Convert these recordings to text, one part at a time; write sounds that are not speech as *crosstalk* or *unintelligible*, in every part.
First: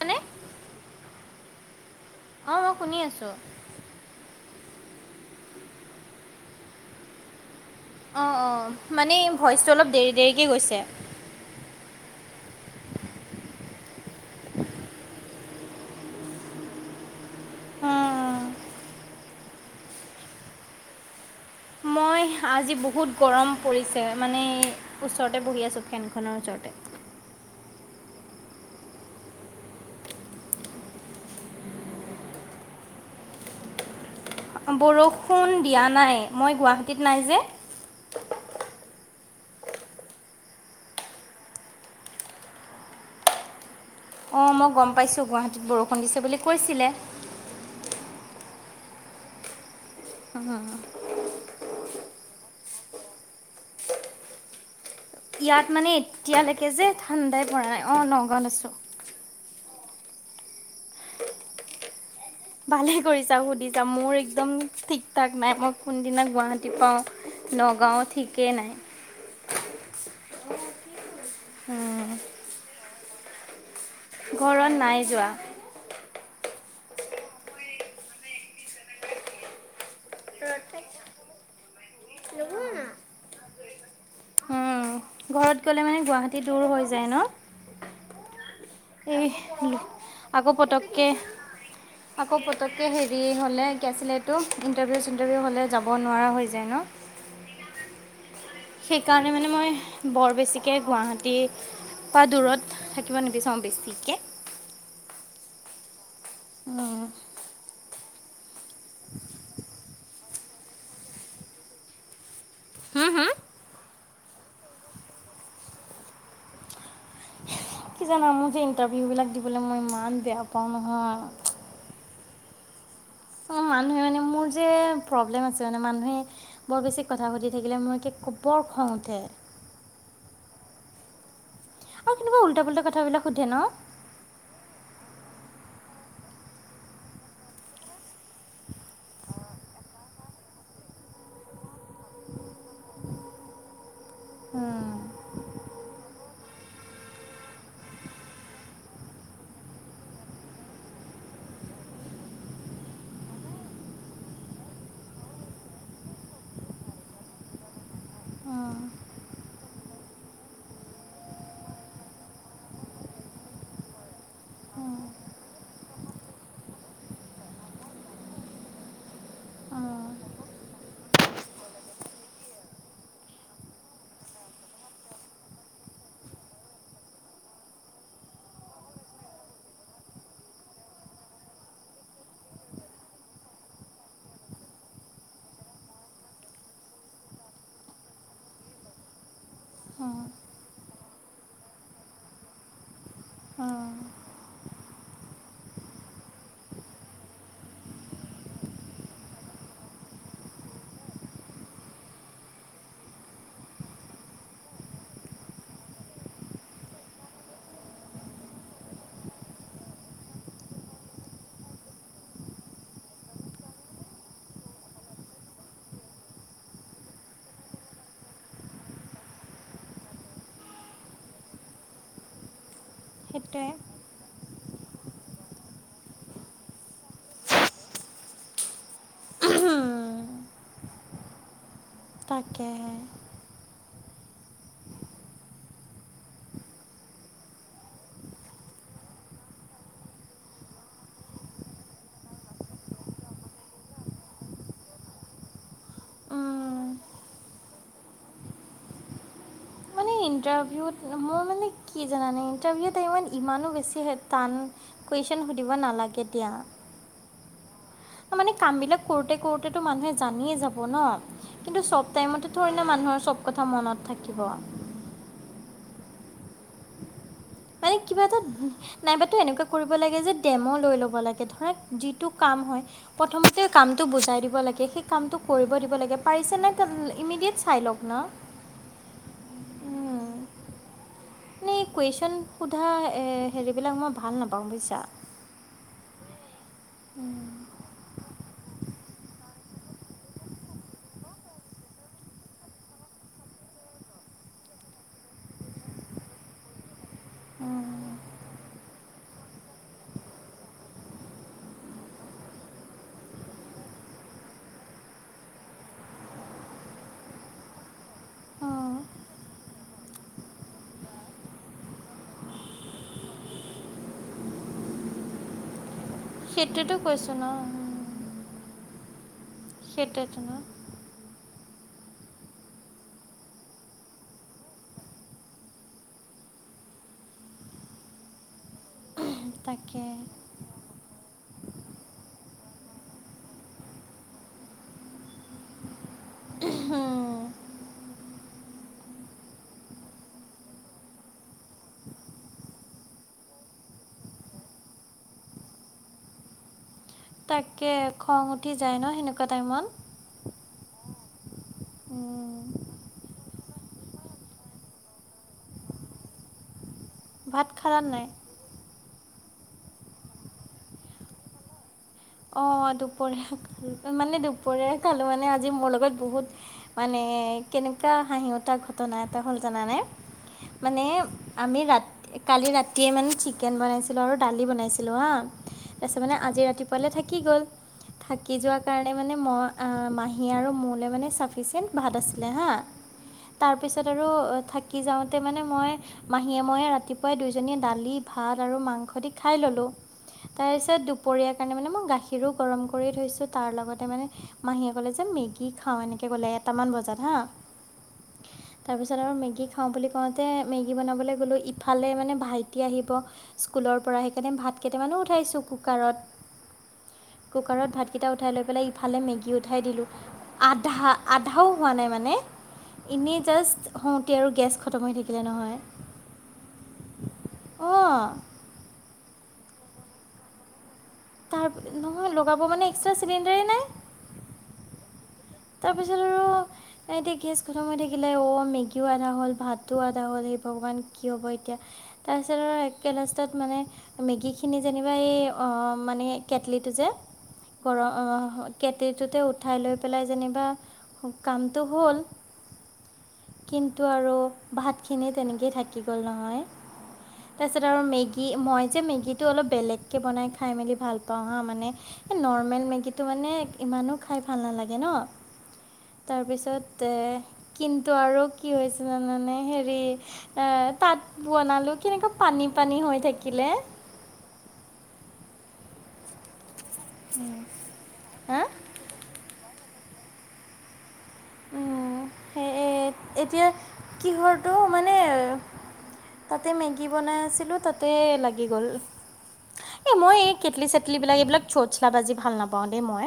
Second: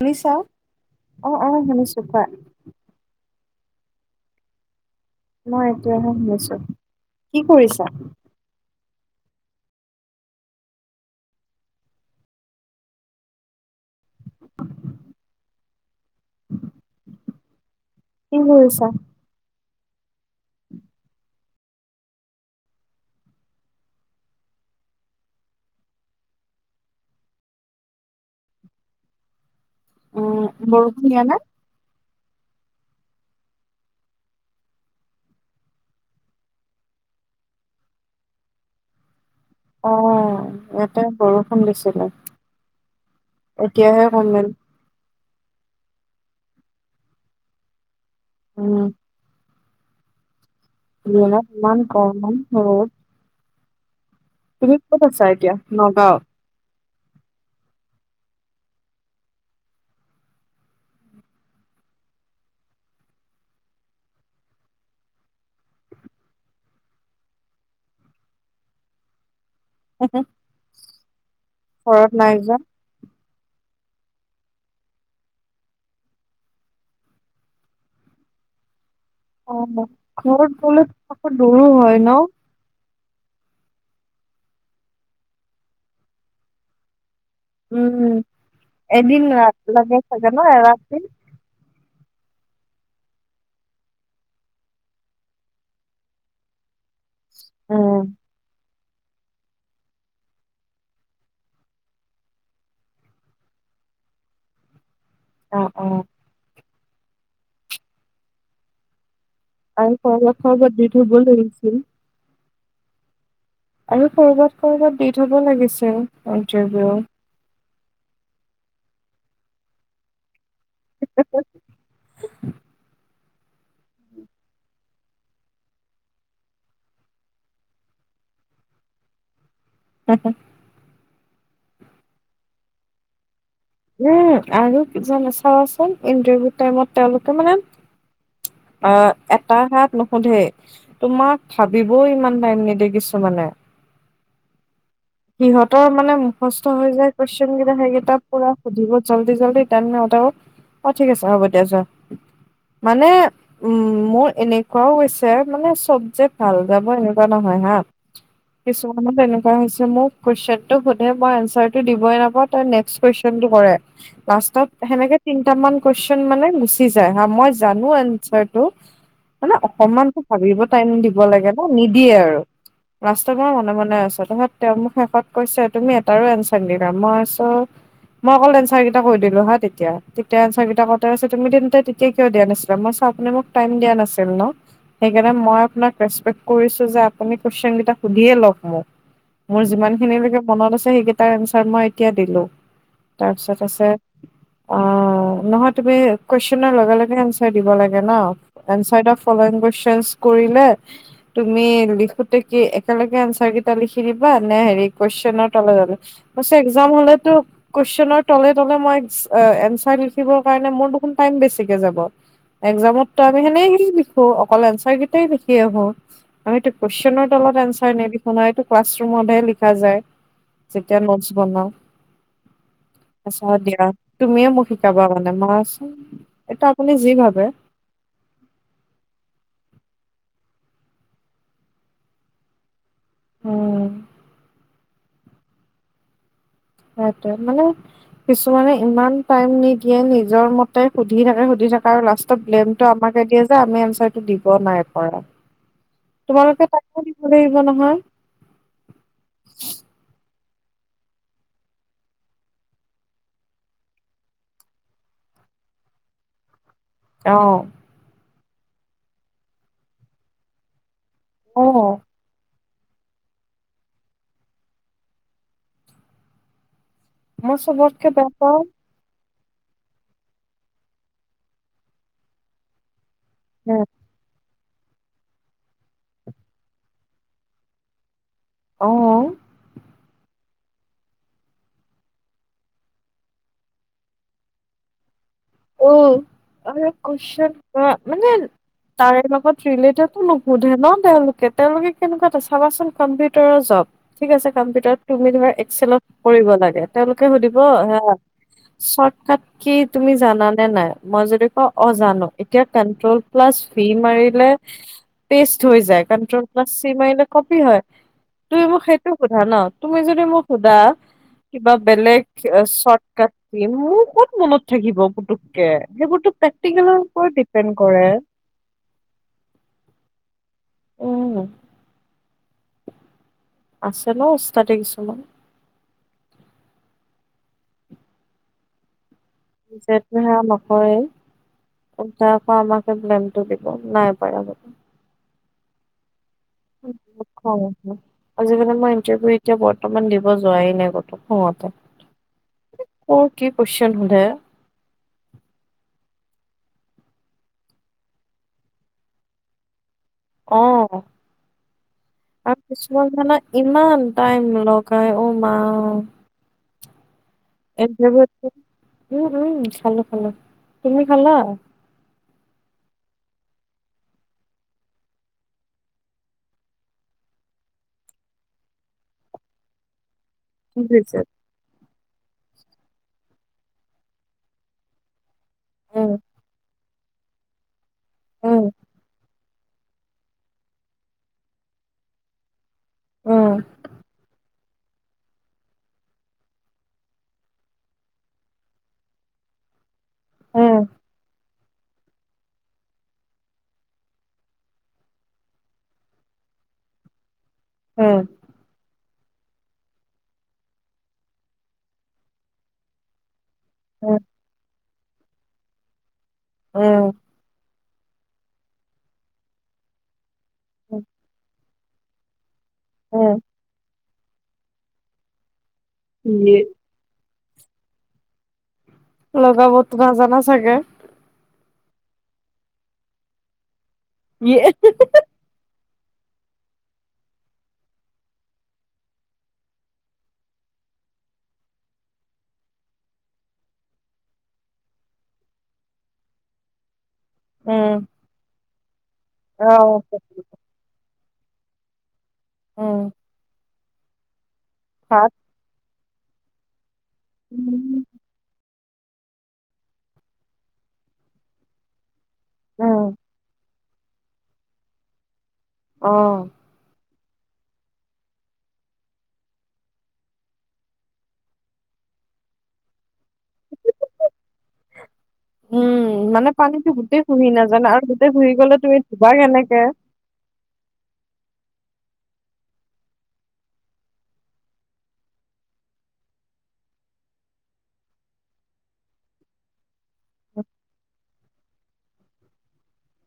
মানে অ', অ', শুনিছো কোৱা? অ', মই শুনি আছোঁ। মই এইটোয়াহে শুনিছো। কি কৰিছা? অ', অ', মানে ভইচটো অলপ দেৰি, দেৰিকৈ গৈছে। উম। কি কৰিছা? মই আজি বহুত গৰম পৰিছে। মানে ওচৰতে বহি আছোঁ ফেনখনৰ ওচৰতে। উম, বৰষুণ দিয়া নাই? বৰষুণ দিয়া নাই। মই গুৱাহাটীত নাই যে। অ', ইয়াতে বৰষুণ দিছিলে। এতিয়াহে কমিল। অ', মই গ'ম পাইছোঁ, গুৱাহাটীত বৰষুণ দিছে বুলি কৈছিলে। উম। অ'। *unintelligible* তুমি ক'ত আছা এতিয়া? ইয়াত মানে নগাঁৱত? এতিয়ালৈকে যে ঠাণ্ডাই পৰা নাই। অ', নগাঁওত আছো। ভালে কৰিছা সুধিছা? মোৰ একদম ঠিক ঠাক নাই, মই কোনদিনা গুৱাহাটী পাওঁ। নগাঁৱত ঠিকেই নাই। ঘৰত নাই যোৱা? ঘৰত নাই যোৱা। অ', ঘৰত গ'লে *unintelligible* আকৌ দুৰো হয় ন'? উম, ঘৰত গ'লে মানে গুৱাহাটী দূৰ হৈ যায় ন'? উম, এদিন এই আকৌ পতককে *unintelligible* আকৌ পটকে হেৰি হ'লে কি আছিলে এটো, ইণ্টাৰভিউ-চিণ্টাৰভিউ হ'লে যাব নোৱাৰা হৈ যায় ন'? উম। সেইকাৰণে মানে মই বৰ বেছিকৈ গুৱাহাটী মই দূৰত থাকিব নিবিচাৰোঁ বেছিকৈ। অ', অ'। অ'। *inaudible* *unintelligible* হম, হুম? আৰু কৰবাত কৰবাত দি থব লাগিছিল ইণ্টাৰভিউ। কি জানা মোৰ যে, ইণ্টাৰভিউবিলাক দিবলৈ মই ইমান বেয়া পাওঁ নহয়। উম, মানুহে মানে মোৰ যে প্ৰব্লেম আছে মানে, মানুহে বৰ বেছি কথা সুধি থাকিলে মোৰ কি 'বৰ খওঁ উঠে! *inaudible* আৰু কেনেকুৱা উল্টা পোল্টা কথাবিলাক সুধে ন! উম আৰু কি জান চাবচোন! ইণ্টাৰভিউ টাইমত তেওঁলোকে মানে *unintelligible* তোমাক ভাবিবও ইমান টাইম নিদিয়ে কিছুমানে? অ'! *unintelligible* অ', ঠিক আছে! হ'ব দেয়া যোৱা! মানে মোৰ এনেকুৱাও হৈছে মানে *unintelligible* কিছুমানত তেনেকুৱা হৈছে? *unintelligible* লাষ্টত সেনেকে তিনটামান কুৱেশন মানে গুচি যায় হা! মই জানো এনচাৰটো? মানে অকমানতো ভাবিব টাইম দিব লাগে ন! নিদিয়ে আৰু? *unintelligible* তেওঁ মোক শেষত কৈছে তুমি এটাৰো এনচাবে নিদিলা! মই আছ মই অকল এনছাৰ কেইটা কৈ দিলো হা তেতিয়া! তেতিয়া এনছাৰ কেইটা কাই আছ তুমি *unintelligible* কিয় দিয়া নাছিলা! মই চা আপোনি মোক টাইম দিয়া নাছিল ন? সেইকাৰণে মই আপোনাক ৰেচপেক্ট কৰিছো যে আপুনি কুৱেশন কেইটা সুধিয়ে লওক মোক! মোৰ যিমানখিনিলৈকে মনত আছে সেইকেইটাৰ এনচাৰ মই এতিয়া দিলো! তাৰপিছত আছে! আহ'! নহয় তুমি কুৱেশনৰ লগে লগে এনচাৰ দিব লাগে ন! *unintelligible* তুমি লিখোতে কি একেলগে আনচাৰ কেইটা লিখি *unintelligible* *unintelligible* একজামতো আমি সেনে সে লিখো অকল এনচাৰ কেইটাই লিখি আহো আমিতু কুৱেশনত এনচাৰ নিলিখোঁ নহয় এইটো ক্লাছৰুমতহে লিখা যায় যেতিয়া নোটছ বনাও। আচ্ছা দিয়া তুমিয়ে মোক শিকাবা মানে মইচোন এইটো আপুনি যি ভাবে। *unintelligible* তাকেহে। উম। হয়টো মানে কিছুমানে ইমান টাইম নিদিয়ে নিজৰ মতে সুধি থাকে সুধি থাকে আৰু লাষ্ট ব্লেমটো আমাকে দিয়ে যে আমি এনচাৰটো দিব নাই পৰা। তোমালোকে তাইকো দিব লাগিব নহয়। মানে ইণ্টাৰভিউত মোৰ মানে কি জানানে ইণ্টাৰভিউত ইমান ইমানো বেছি টান কুৱেশ্যন সুধিব নালাগে দিয়া। আহ। মানে কাম বিলাক কৰোতে কৰোতেতো মানুহে জানিয়ে যাব অ ন কিন্তু চব টাইমতে ধৰিলে মানুহৰ চব কথা মনত থাকিব। মই মানে চবতকে কিবা বেয়া এটা পাওঁ নাইবাতো এনেকুৱা কৰিব লাগে যে ডেমো লৈ ল'ব লাগে ধৰক যিটো কাম হয়। প্ৰথমতে কাম টো বুজাই দিব লাগে সেই কামটো কৰিব দিব লাগে পাৰিছে নাই ইমিডিয়েট চাই লওক না। অ'। এনেই কুৱেশ্যন সোধা হেৰিবিলাক মই ভাল নাপাওঁ বুজিছা। অ, আৰে *unintelligible* মানে তাৰে লগত ৰিলেটেডো নুশুধে ন তেওঁলোকে তেওঁলোকে কেনেকুৱা এটা চাবাচোন কম্পিউটাৰৰ জব। ঠিক আছে কম্পিউটাৰ তুমি ধৰা এক্সেলত কৰিব লাগে তেওঁলোকে সুধিব হা চৰ্টকাট কি তুমি জান নে নাই মই যদি ক অজানো এতিয়া কনট্ৰল প্লাছ ভি মাৰিলে পেষ্ট হৈ যায় কান্টোওল প্লাছ চি মাৰিলে কপি হয় তুমি মোক সেইটো সোধা ন তুমি যদি মোক সোধা কিবা বেলেগ চৰ্টকট কি মোৰ ক'ত মনত থাকিব। পুটোককে সেইবোৰতো সেইটোতো প্ৰেক্টিকেলৰ কৈছোঁ ওপৰত ন ডিপেণ্ড কৰে। সেইটোৱেতো *unintelligible* উম। আছে ন ওস্তাদি কিছুমান। জেঠ তাকে ধৰা নকৰেই উল্টা আকৌ আমাকে ব্লেমটো দিব নাই পৰা বুলি। *unintelligible* খঙ উঠে আজিকালি মই ইণ্টাৰভিউ এতিয়া বৰ্তমান দিব যোৱাই নাই কতো খঙতে। ক কি কোৱেশ্চন সুধে। তাকে খং উঠি যায় ন সেনেকুৱা টাইমত। অ', আৰু কিছুমান মানে ইমান টাইম লগাই অ', মা। ভাত খালা নাই *unintelligible* উম উম খালো খালো তুমি খালা। অ দুপৰীয়া খালোঁ মানে দুপৰীয়া খালো মানে আজি মোৰ লগত বহুত মানে কেনেকুৱা হাঁহি উঠা ঘটনা এটা হ'ল জানা নে কি মানে হৈছে আমি ৰাতি কালি ৰাতিয়ে মানে চিকেন বনাইছিলোঁ আৰু দালি বনাইছিলোঁ হা তাৰপিছত মানে আজি ৰাতিপুৱালে থাকি গ'ল থাকি যোৱা কাৰণে মানে মই মাহী আৰু মোলে মানে চাফিচিয়েণ্ট ভাত আছিলে হা তাৰ পিছত আৰু থাকি যাওঁতে মানে মই মাহীয়ে ময়ে ৰাতিপুৱাই দুইজনীয়ে দালি ভাত আৰু মাংস দি খাই ললোঁ তাৰ পিছত দুপৰীয়াৰ কাৰণে মানে মই গাখীৰো গৰম কৰি থৈছোঁ তাৰ লগতে মানে মাহীয়ে ক'লে যে মেগী খাওঁ এনেকে কলে এটামান বজাত হা উম তাৰপিছত আৰু মেগী খাওঁ বুলি কওঁতে মেগী বনাবলৈ গ'লোঁ ইফালে মানে ভাইটি আহিব স্কুলৰ পৰা সেইকাৰণে ভাত কেইটামানো উঠাইছোঁ কুকাৰত উম কুকাৰত ভাতকেইটা উঠাই লৈ পেলাই ইফালে মেগী উঠাই দিলোঁ আধা-আধাও হোৱা নাই মানে এনেই জাষ্ট হওঁতে আৰু গেছ খতম হৈ থাকিলে নহয় ইয়ে অ লগাবতো নাজানা চাগে তাৰ নহয় লগাব মানে এক্সট্ৰা চিলিণ্ডাৰেই নাই এয়ে তাৰপিছত আৰু এতিয়া গেছ খতম হৈ থাকিলে অ', মেগীও আধা হ'ল ভাতো আধা হ'ল সেই ভগৱান কি হ'ব এতিয়া। তাৰপিছত আৰু একে লাষ্টাত মানে মেগী খিনি যেনিবা এই অ', মানে কেটলিটো যে ঘৰ উম, অ', কেটটোতে উঠাই লৈ অ', পেলাই যেন বা কামটো হ'ল উম। কিন্তু আৰু ভাতখিনি ভাত তেনেকেই থাকি গ'ল নহয় তাৰপিছত আৰু উম, মেগী কি মই যে মেগীটো অলপ বেলেগকৈ বনাই খাই মেলি ভাল পাওঁ হা মানে এই নৰ্মেল মেগীটো মানে ইমানো খাই ভাল নালাগে ন। অ', তাৰপিছত তে কিন্তু আৰু কি হৈছে জানানে হেৰি এ তাত বনালো কেনেকুৱা পানী-পানী হৈ থাকে। কিলে উম, মানে পানীতো গোটেই চুহি নাজানো আৰু পুহি হা গলে তুমি ধুবা কেনেকে *inaudible* এ এতিয়া কিহৰটো মানে তাতে মেগী বনাই আছিলোঁ তাতে লাগি গ'ল। এই মই এই কেটলি চেটলিবিলাক এইবিলাক চোচলা বাজি ভাল নাপাওঁ দেই মই।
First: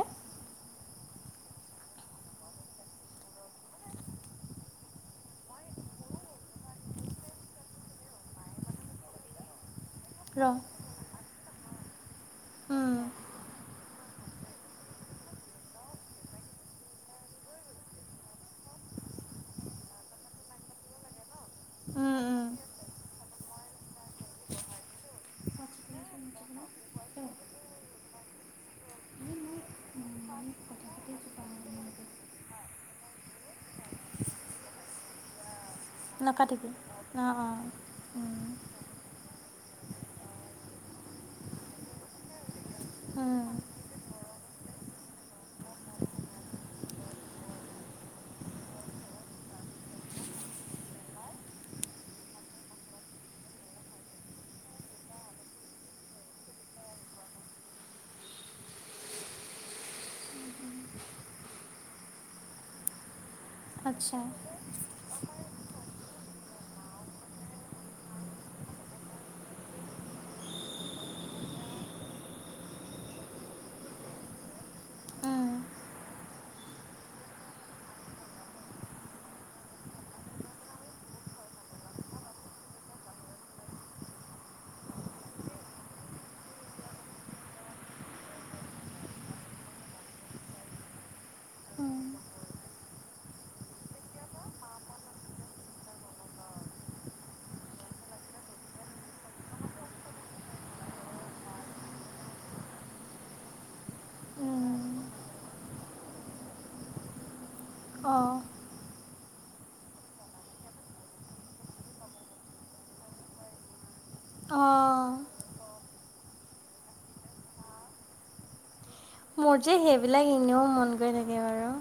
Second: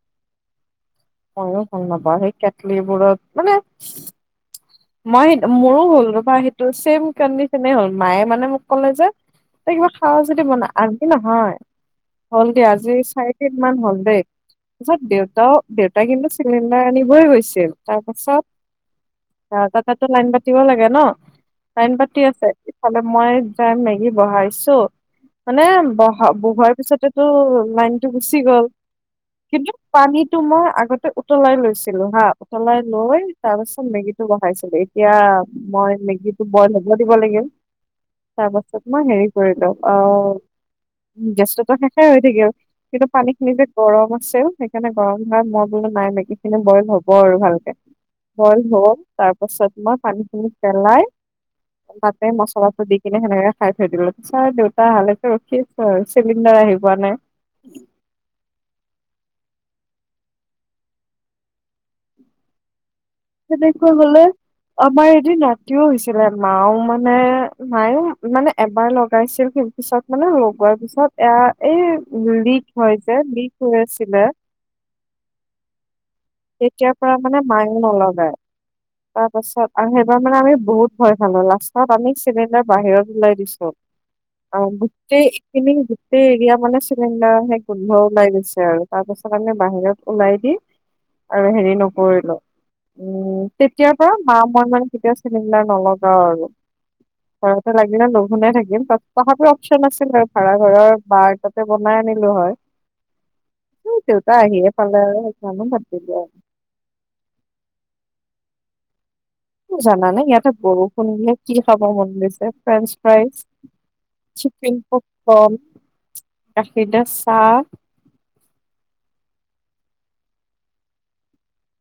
মইয়ো ভাল নাপাওঁ সেই কেটলিবোৰত মানে মই মোৰো হ'ল বা সেইটো ছেম কণ্ডিচনে হ'ল মায়ে মানে মোক ক'লে যে ত কিবা খাৱ যদি ৰ বনা আগ *unintelligible* নহয় হ'ল দে আজি চাৰি দিন মান হল দেই। ত পাছত দেউতাও দেউতাই কিন্তু চিলিণ্ডাৰ আনিবই গৈছিল তাৰপাছত সিহঁতৰ তাতো লাইন পাতিব লাগে ন লাইন পাতি আছে ইফালে মই য মেগী বহাইছো। মানে বহা বহোৱাৰ পিছতেতো লাইনটো গুচি গ'ল। কিন্তু পানীটো মই আগতে উতলাই লৈছিলোঁ হা উতলাই লৈ তাৰ পিছত বহাইছিলো এতিয়া মই মেগীটো নাকাটিবি বইল হ'ব দিব অঁ লাগে তাৰ পাছত পিছত মই হেৰি কৰিলোঁ আহ গেছতোটো শেষেই হৈ থাকিল। কিন্তু পানী অঁ খিনি যে গৰম আছিল সেইকাৰণে গৰম হোৱা মই বোলে নাই মেগী খিনি বইল হ'ব আৰু ভালকে বইল হল তাৰ পাছত মই পানীখিনি পেলাই তাতে মছলাটো দি কিনে সেনেকে খাই থৈ দিলোঁ পিছ আৰু দেউতা আহালেকে ৰখি আছোঁ হয় চিলিণ্ডাৰ আহি পোৱা নাই। সেনেকুৱা আচ্ছা হলে আমাৰ এদিন ৰাতিও হৈছিলে মাও মানে মায়ও মানে এবাৰ লগাইছিল কিন্তু পিছত মানে লগুৱা পিছত এয়া এই লিক হয় যে লিক হৈ আছিলে। অঁ তেতিয়াৰ পৰা মানে মায়ে নলগায়। তাৰ পাছত আৰু সেইবাৰ মানে আমি বহুত ভয় খালো লাষ্টত আমি চিলিণ্ডাৰ বাহিৰত ওলাই দিছোঁ। অ', গোটেই এইখিনি গোটেই এৰিয়া মানে চিলিণ্ডাৰসে গোন্ধ ওলাই গৈছে আৰু। তাৰ পিছত আমি বাহিৰত ওলাই দি আৰু হেৰি নকৰিলো। উম তেতিয়াৰ পৰা মা মই মানে কেতিয়া চিলিণ্ডাৰ নলগাওঁ আৰু। ঘৰতে লাগিলে লঘোনে থাকিম তত তথাপিও অপশচন আছিলে ভাড়া ঘৰৰ বাৰ তাত তাতে বনাই আনিলো হয় উ দেউতা আহিয়ে পালে আৰু সেইকাৰনে বাদেই দিলো আৰু। অ'। জাননে? ইয়াতে বৰষুণ দিলে কি খাব মন গৈছে? ফ্ৰেঞ্চ ফ্ৰাইজ চিকেন প'পকন, গাখীৰ দিয়া চাহ। মোৰ যে সেইবিলাক এনেও মন গৈ থাকে বাৰু।